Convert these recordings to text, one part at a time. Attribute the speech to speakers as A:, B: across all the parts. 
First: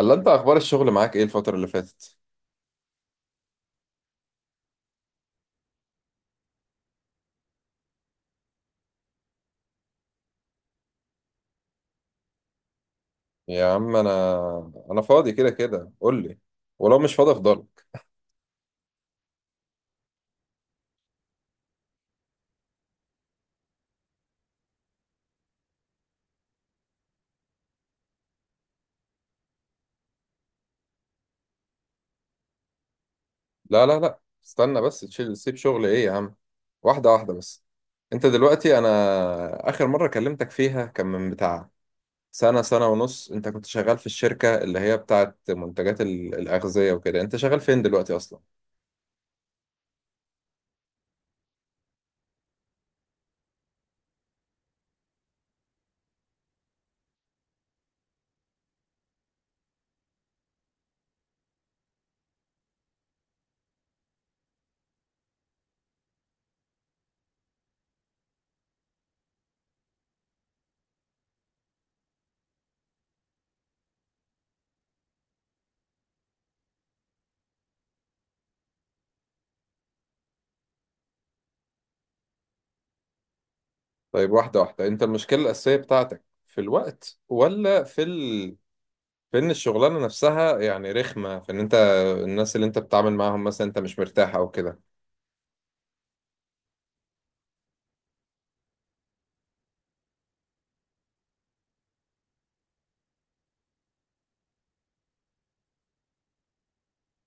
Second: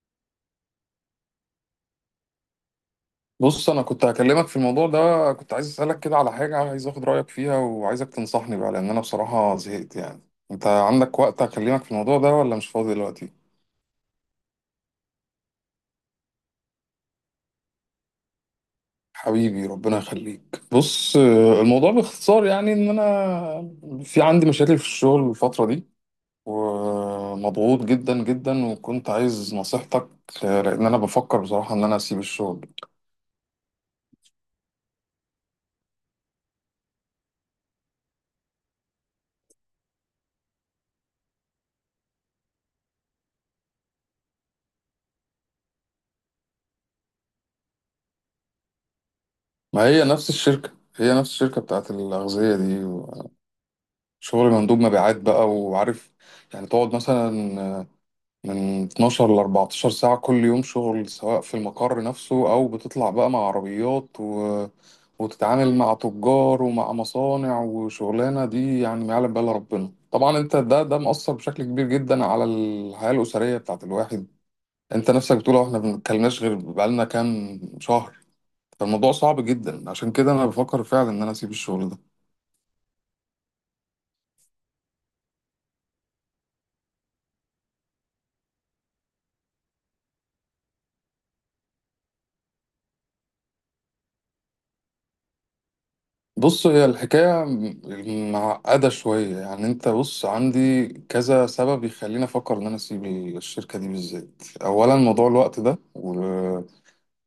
A: الله، انت اخبار الشغل معاك ايه الفترة اللي فاتت؟
B: بص انا كنت هكلمك في الموضوع ده. كنت عايز اسالك كده على حاجه، عايز اخد رايك فيها وعايزك تنصحني بقى لان انا بصراحه زهقت يعني. انت عندك وقت اكلمك في الموضوع ده ولا مش فاضي دلوقتي؟
A: يا عم انا فاضي كده كده، قول لي. ولو مش فاضي افضلك.
B: حبيبي ربنا يخليك. بص، الموضوع باختصار يعني ان انا في عندي مشاكل في الشغل الفتره دي ومضغوط جدا جدا وكنت عايز نصيحتك. لان انا بفكر بصراحه ان انا اسيب الشغل.
A: لا لا لا، استنى بس. سيب شغل ايه يا عم؟ واحدة واحدة بس. انت دلوقتي، انا اخر مرة كلمتك فيها كان من بتاع سنة سنة ونص. انت كنت شغال في الشركة اللي هي بتاعت منتجات الأغذية وكده، انت شغال فين دلوقتي اصلا؟
B: ما هي نفس الشركه، هي نفس الشركه بتاعت الاغذيه دي. شغل مندوب مبيعات بقى وعارف، يعني تقعد مثلا من 12 ل 14 ساعة كل يوم شغل سواء في المقر نفسه أو بتطلع بقى مع عربيات وتتعامل مع تجار ومع مصانع وشغلانة دي يعني ما يعلم بها إلا ربنا طبعا. انت ده مأثر بشكل كبير جدا على الحياة الأسرية بتاعت الواحد. انت نفسك بتقول اه احنا ما بنتكلمناش غير بقالنا كام شهر. فالموضوع صعب جدا، عشان كده انا بفكر فعلا ان انا اسيب الشغل ده.
A: طيب، واحدة واحدة، انت المشكلة الأساسية بتاعتك في الوقت ولا في ان الشغلانه نفسها يعني رخمه، في ان انت الناس اللي انت بتتعامل معاهم مثلا انت مش مرتاح او كده؟
B: بص هي الحكاية معقدة شوية، يعني انت بص عندي كذا سبب يخليني افكر ان انا اسيب الشركة دي بالذات. اولا موضوع الوقت ده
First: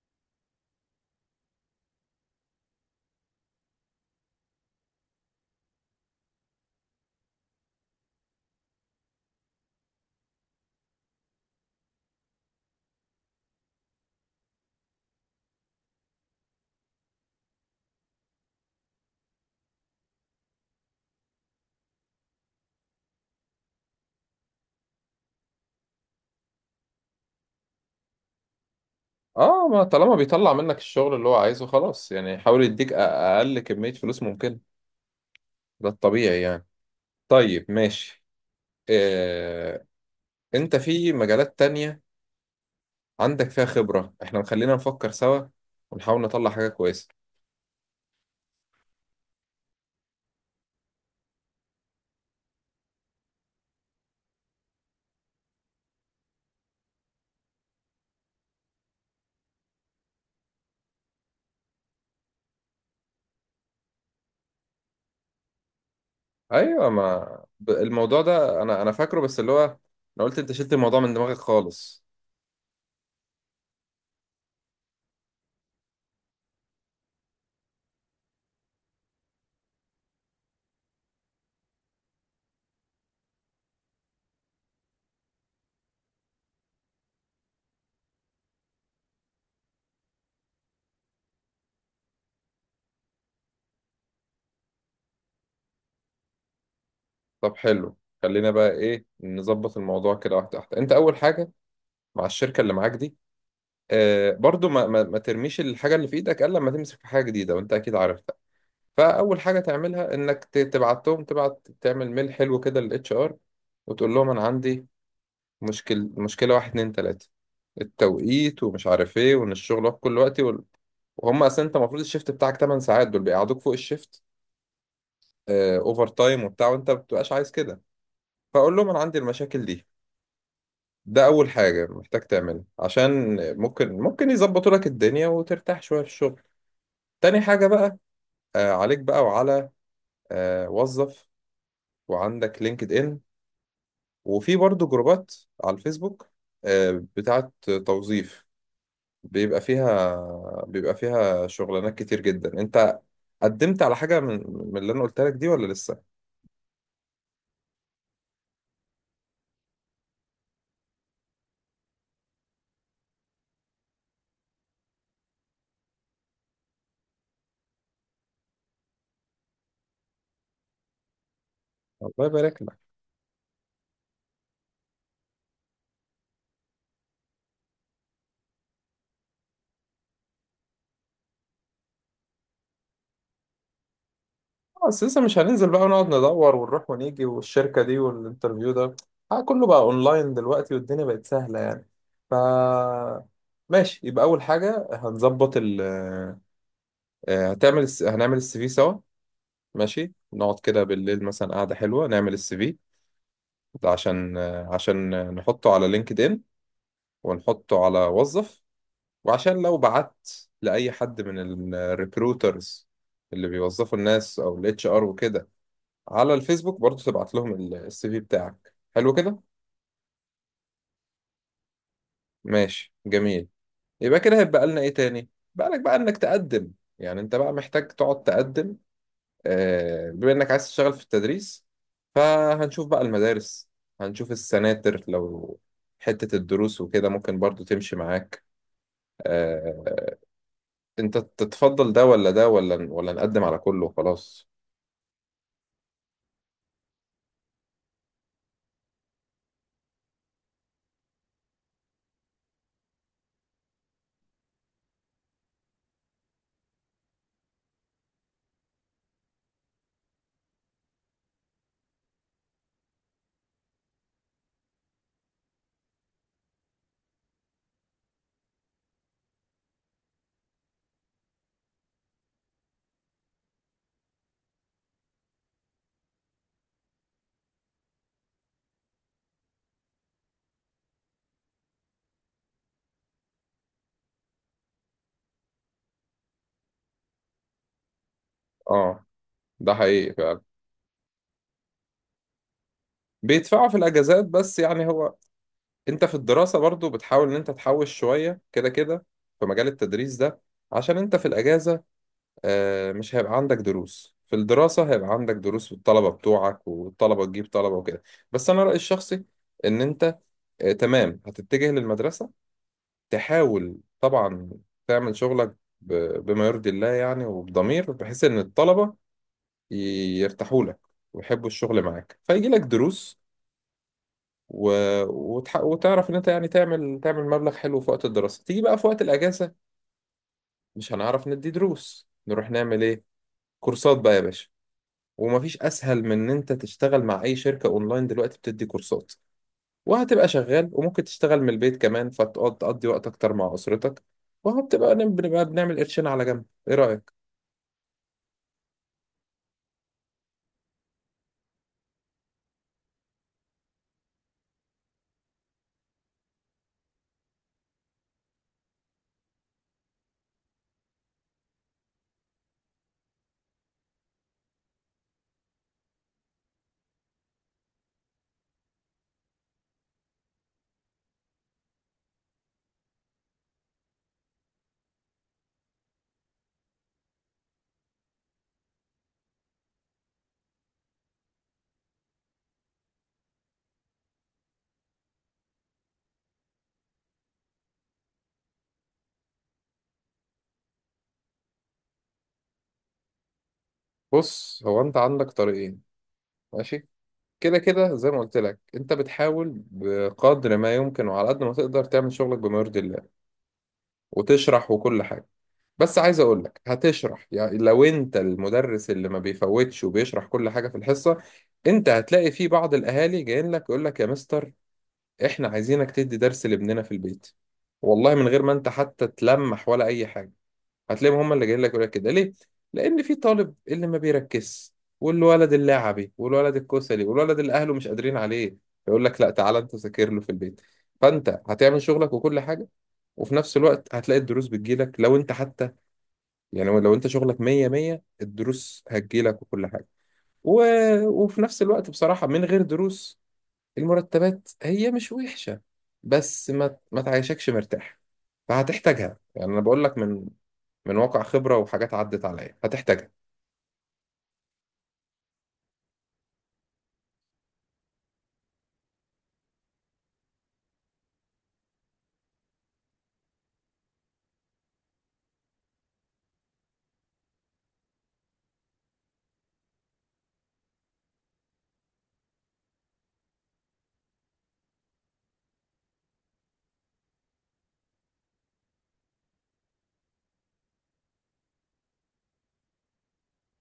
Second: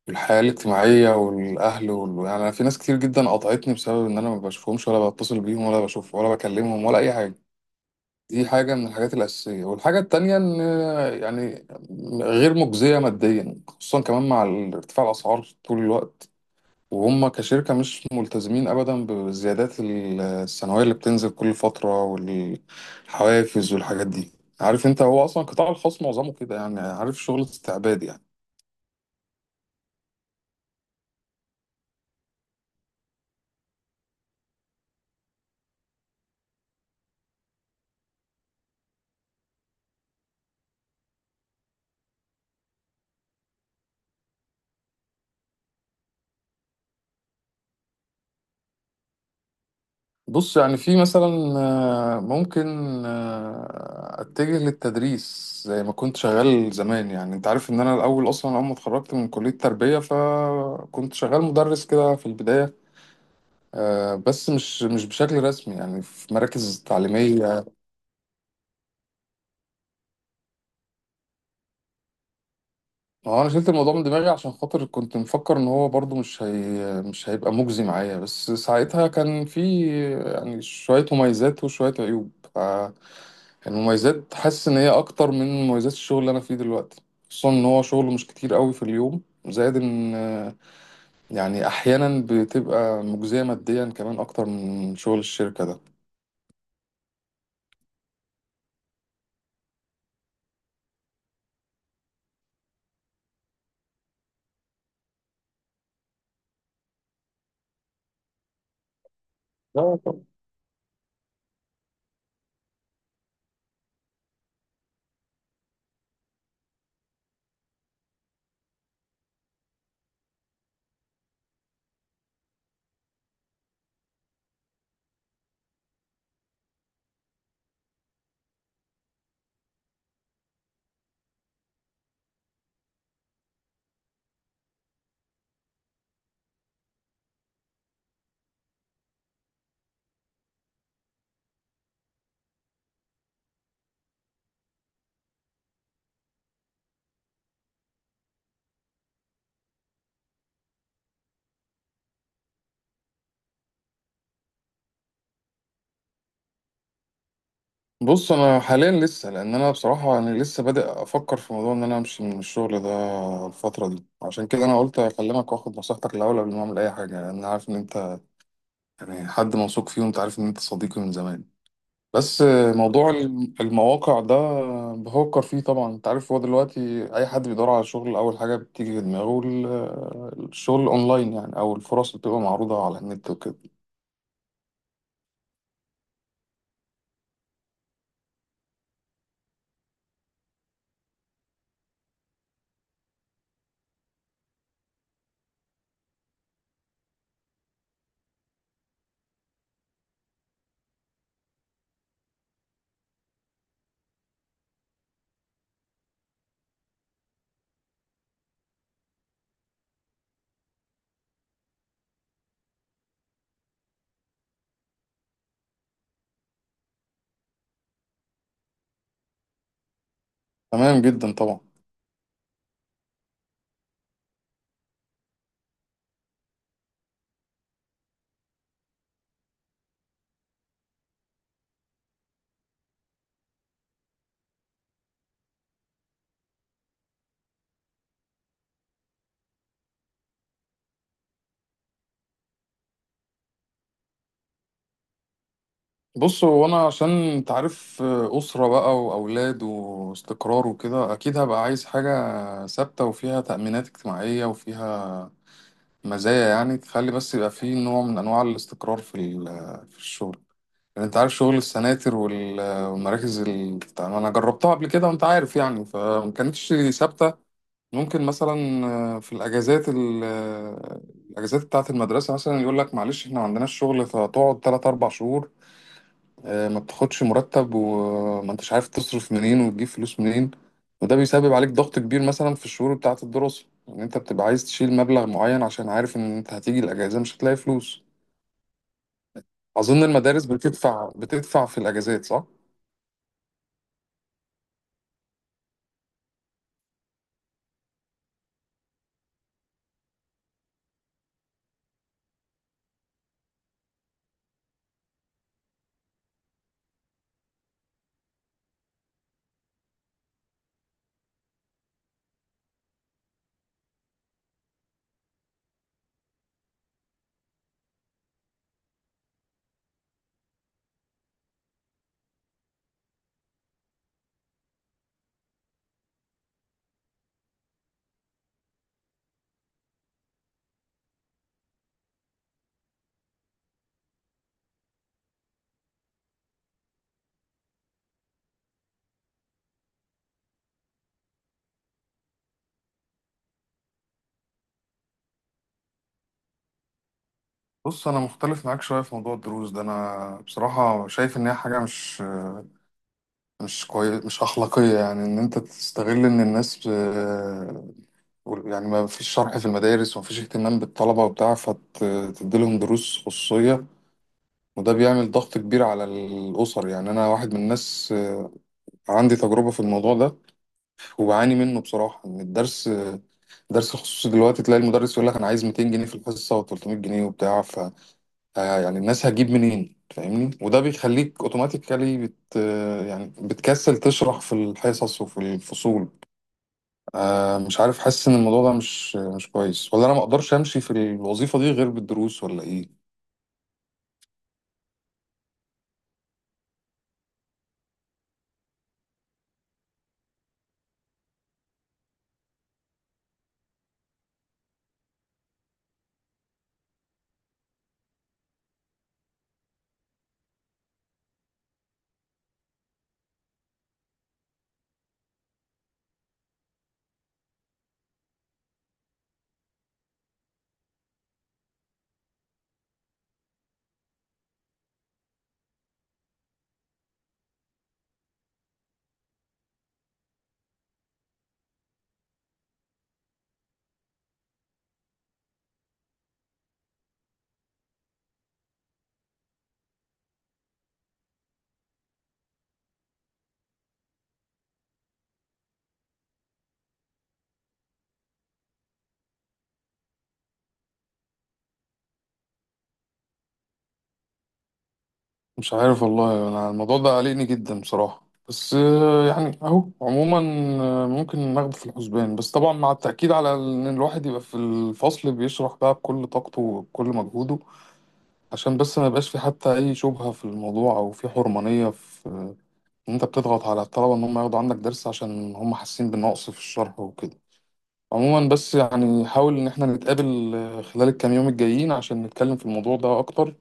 B: والحياة الاجتماعية والاهل يعني انا في ناس كتير جدا قطعتني بسبب ان انا ما بشوفهمش ولا بتصل بيهم ولا بشوف ولا بكلمهم ولا اي حاجة. دي حاجة من الحاجات الأساسية. والحاجة التانية إن يعني غير مجزية ماديا، خصوصا كمان مع ارتفاع الأسعار طول الوقت، وهم كشركة مش ملتزمين أبدا بالزيادات السنوية اللي بتنزل كل فترة والحوافز والحاجات دي. عارف انت هو أصلا القطاع الخاص معظمه كده، يعني عارف، شغل استعباد يعني.
A: اه، ما طالما بيطلع منك الشغل اللي هو عايزه خلاص يعني يحاول يديك اقل كميه فلوس ممكن. ده الطبيعي يعني. طيب ماشي. آه، انت في مجالات تانية عندك فيها خبره، احنا خلينا نفكر سوا ونحاول نطلع حاجه كويسه.
B: بص يعني في مثلا، ممكن أتجه للتدريس زي ما كنت شغال زمان. يعني انت عارف ان انا الاول اصلا، اول ما اتخرجت من كلية تربية فكنت شغال مدرس كده في البداية. بس مش بشكل رسمي، يعني في مراكز
A: ايوه، ما
B: تعليمية.
A: الموضوع ده انا فاكره، بس اللي هو انا قلت انت شلت الموضوع من دماغك خالص.
B: هو انا شلت الموضوع من دماغي عشان خاطر كنت مفكر ان هو برضو مش هيبقى مجزي معايا. بس ساعتها كان في يعني شوية مميزات وشوية عيوب. فالمميزات حاسس ان هي اكتر من مميزات الشغل اللي انا فيه دلوقتي، خصوصا ان هو شغل مش كتير قوي في اليوم. زائد ان يعني احيانا بتبقى مجزية ماديا كمان اكتر من شغل الشركة
A: طب حلو، خلينا بقى ايه نظبط الموضوع كده، واحده واحده. انت اول حاجه مع الشركه اللي معاك دي، آه، برضو ما ترميش الحاجه اللي في ايدك الا لما تمسك في حاجه جديده، وانت اكيد عارفها. فاول حاجه
B: ده.
A: تعملها انك تبعت لهم، تبعت تعمل ميل حلو كده للاتش ار، وتقول لهم انا عندي مشكله، واحد اتنين تلاته: التوقيت، ومش عارف ايه، وان الشغل واقف كل وقت، وهم اصلا، انت المفروض الشيفت بتاعك 8 ساعات، دول بيقعدوك فوق الشيفت، اوفر تايم وبتاع، وانت ما بتبقاش عايز كده. فاقول لهم انا عندي المشاكل دي. ده أول حاجة محتاج تعملها عشان ممكن يظبطوا لك الدنيا وترتاح شوية في الشغل. تاني حاجة بقى، عليك بقى وعلى وظف، وعندك لينكد إن، وفي برضو جروبات على الفيسبوك، بتاعت توظيف، بيبقى فيها بيبقى فيها شغلانات كتير جدا. انت قدمت على حاجة من اللي انا قلت لك دي ولا لسه؟
B: بص انا حاليا لسه، لان انا بصراحه انا لسه بادئ افكر في موضوع ان انا امشي من الشغل ده الفتره دي. عشان كده انا قلت اكلمك واخد نصيحتك الاول قبل ما اعمل اي حاجه، لان انا عارف ان انت يعني حد موثوق فيه، وانت عارف ان انت صديقي من زمان.
A: الله
B: بس
A: يبارك.
B: موضوع المواقع ده بفكر فيه طبعا. انت عارف هو دلوقتي اي حد بيدور على شغل اول حاجه بتيجي في دماغه الشغل اونلاين يعني، او الفرص اللي بتبقى معروضه على النت وكده.
A: بس لسه، مش هننزل بقى ونقعد ندور ونروح ونيجي والشركة دي والانترفيو ده. كله بقى اونلاين دلوقتي والدنيا بقت سهلة يعني. ف ماشي، يبقى اول حاجة هنظبط هنعمل السي في سوا. ماشي، نقعد كده بالليل مثلا قعدة حلوة نعمل السي في ده، عشان نحطه على لينكد ان ونحطه على وظف، وعشان لو بعت لأي حد من الريكروترز اللي بيوظفوا الناس او الاتش ار وكده على الفيسبوك، برضو تبعت لهم السي في بتاعك حلو كده.
B: تمام جدا طبعا.
A: ماشي جميل. يبقى كده هيبقى لنا ايه تاني؟ بقى لك بقى انك تقدم، يعني انت بقى محتاج تقعد تقدم. بما انك عايز تشتغل في التدريس، فهنشوف بقى المدارس، هنشوف السناتر، لو حتة الدروس وكده ممكن برضو تمشي معاك. آه، انت تتفضل ده ولا ده ولا نقدم على كله وخلاص؟
B: بص هو انا عشان انت عارف اسره بقى واولاد واستقرار وكده، اكيد هبقى عايز حاجه ثابته وفيها تامينات اجتماعيه وفيها مزايا، يعني تخلي بس يبقى فيه نوع من انواع الاستقرار في الشغل. لان انت عارف شغل السناتر والمراكز انا جربتها قبل كده، وانت عارف يعني فما كانتش ثابته. ممكن مثلا في الاجازات الاجازات بتاعه المدرسه، مثلا يقول لك معلش احنا ما عندناش شغل فتقعد 3 4 شهور. ما بتاخدش مرتب وما انتش عارف تصرف منين وتجيب فلوس منين. وده بيسبب عليك ضغط كبير مثلا في الشهور بتاعة الدراسة، ان انت بتبقى عايز تشيل مبلغ معين عشان عارف ان انت هتيجي الاجازة مش هتلاقي فلوس.
A: اه، ده
B: اظن
A: حقيقي فعلا.
B: المدارس بتدفع في الاجازات، صح؟
A: بيدفعوا في الاجازات، بس يعني هو انت في الدراسة برضو بتحاول ان انت تحوش شوية كده كده في مجال التدريس ده، عشان انت في الاجازة، مش هيبقى عندك دروس. في الدراسة هيبقى عندك دروس، والطلبة بتوعك، والطلبة تجيب طلبة وكده. بس انا رأيي الشخصي ان انت، تمام، هتتجه للمدرسة، تحاول طبعا تعمل شغلك ب- بما يرضي الله يعني، وبضمير، بحيث ان الطلبة ي- يرتاحوا لك ويحبوا الشغل معاك، فيجي لك دروس و... وتعرف ان انت يعني تعمل مبلغ حلو في وقت الدراسة. تيجي بقى في وقت الاجازة مش هنعرف ندي دروس، نروح نعمل ايه؟ كورسات بقى يا باشا. ومفيش اسهل من ان انت تشتغل مع اي شركة اونلاين دلوقتي بتدي كورسات، وهتبقى شغال، وممكن تشتغل من البيت كمان، فتقعد تقضي وقت اكتر مع اسرتك، وهتبقى بنبقى بنعمل قرشين على جنب. ايه رأيك؟
B: بص انا مختلف معاك شوية في موضوع الدروس ده. انا بصراحة شايف ان هي حاجة مش كويس، مش اخلاقية، يعني ان انت تستغل ان الناس، يعني ما فيش شرح في المدارس وما فيش اهتمام بالطلبة وبتاع فتديلهم دروس خصوصية. وده بيعمل ضغط كبير على الأسر. يعني أنا واحد من الناس، عندي تجربة في الموضوع ده وبعاني منه بصراحة. إن الدرس، درس الخصوصي دلوقتي تلاقي المدرس يقول لك أنا عايز 200 جنيه في الحصة و300 جنيه وبتاع. ف آه، يعني الناس هتجيب منين، فاهمني؟ وده بيخليك أوتوماتيكالي بت آه، يعني بتكسل تشرح في الحصص وفي الفصول. مش عارف، حاسس إن الموضوع ده مش كويس. ولا أنا ما أقدرش أمشي في الوظيفة دي غير بالدروس ولا إيه؟
A: بص، هو انت عندك طريقين. ماشي، كده كده زي ما قلت لك انت بتحاول بقدر ما يمكن وعلى قد ما تقدر تعمل شغلك بما يرضي الله وتشرح وكل حاجة. بس عايز اقول لك هتشرح يعني لو انت المدرس اللي ما بيفوتش وبيشرح كل حاجة في الحصة، انت هتلاقي في بعض الاهالي جايين لك يقول لك يا مستر، احنا عايزينك تدي درس لابننا في البيت. والله من غير ما انت حتى تلمح ولا اي حاجة، هتلاقيهم هم اللي جايين لك يقول لك كده، ليه؟ لان في طالب اللي ما بيركزش، والولد اللعبي، والولد الكسلي، والولد اللي اهله مش قادرين عليه، يقول لك لا، تعالى انت ذاكر له في البيت. فانت هتعمل شغلك وكل حاجة، وفي نفس الوقت هتلاقي الدروس بتجيلك. لو انت حتى يعني، لو انت شغلك مية مية الدروس هتجيلك وكل حاجة و... وفي نفس الوقت بصراحة من غير دروس المرتبات هي مش وحشة، بس ما تعيشكش مرتاح. فهتحتاجها، يعني انا بقول لك من واقع خبرة وحاجات عدت عليا، هتحتاجها.
B: مش عارف والله، انا الموضوع ده قلقني جدا بصراحة. بس يعني اهو عموما ممكن ناخده في الحسبان، بس طبعا مع التأكيد على ان الواحد يبقى في الفصل بيشرح بقى بكل طاقته وبكل مجهوده، عشان بس ما يبقاش في حتى اي شبهة في الموضوع او في حرمانية في ان انت بتضغط على الطلبة ان هم ياخدوا عندك درس عشان هم حاسين بالنقص في الشرح وكده. عموما بس يعني حاول ان احنا نتقابل خلال الكام يوم الجايين عشان نتكلم في الموضوع ده اكتر،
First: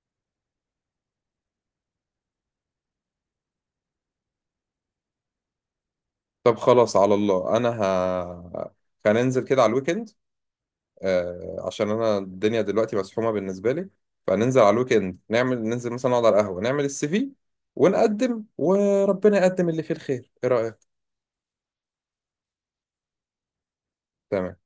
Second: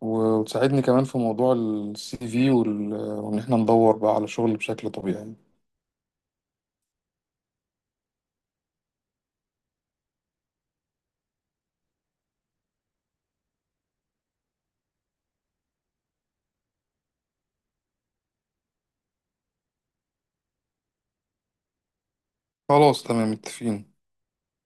B: و- وتساعدني كمان في موضوع السي في وإن إحنا ندور بقى على شغل بشكل طبيعي.
A: طب خلاص، على الله، انا هننزل كده على الويكند، عشان انا الدنيا دلوقتي مسحومه بالنسبه لي، فننزل على الويك اند نعمل، ننزل مثلا نقعد على القهوه نعمل السي في ونقدم وربنا يقدم اللي فيه الخير. ايه رايك؟
B: خلاص تمام متفقين.
A: تمام.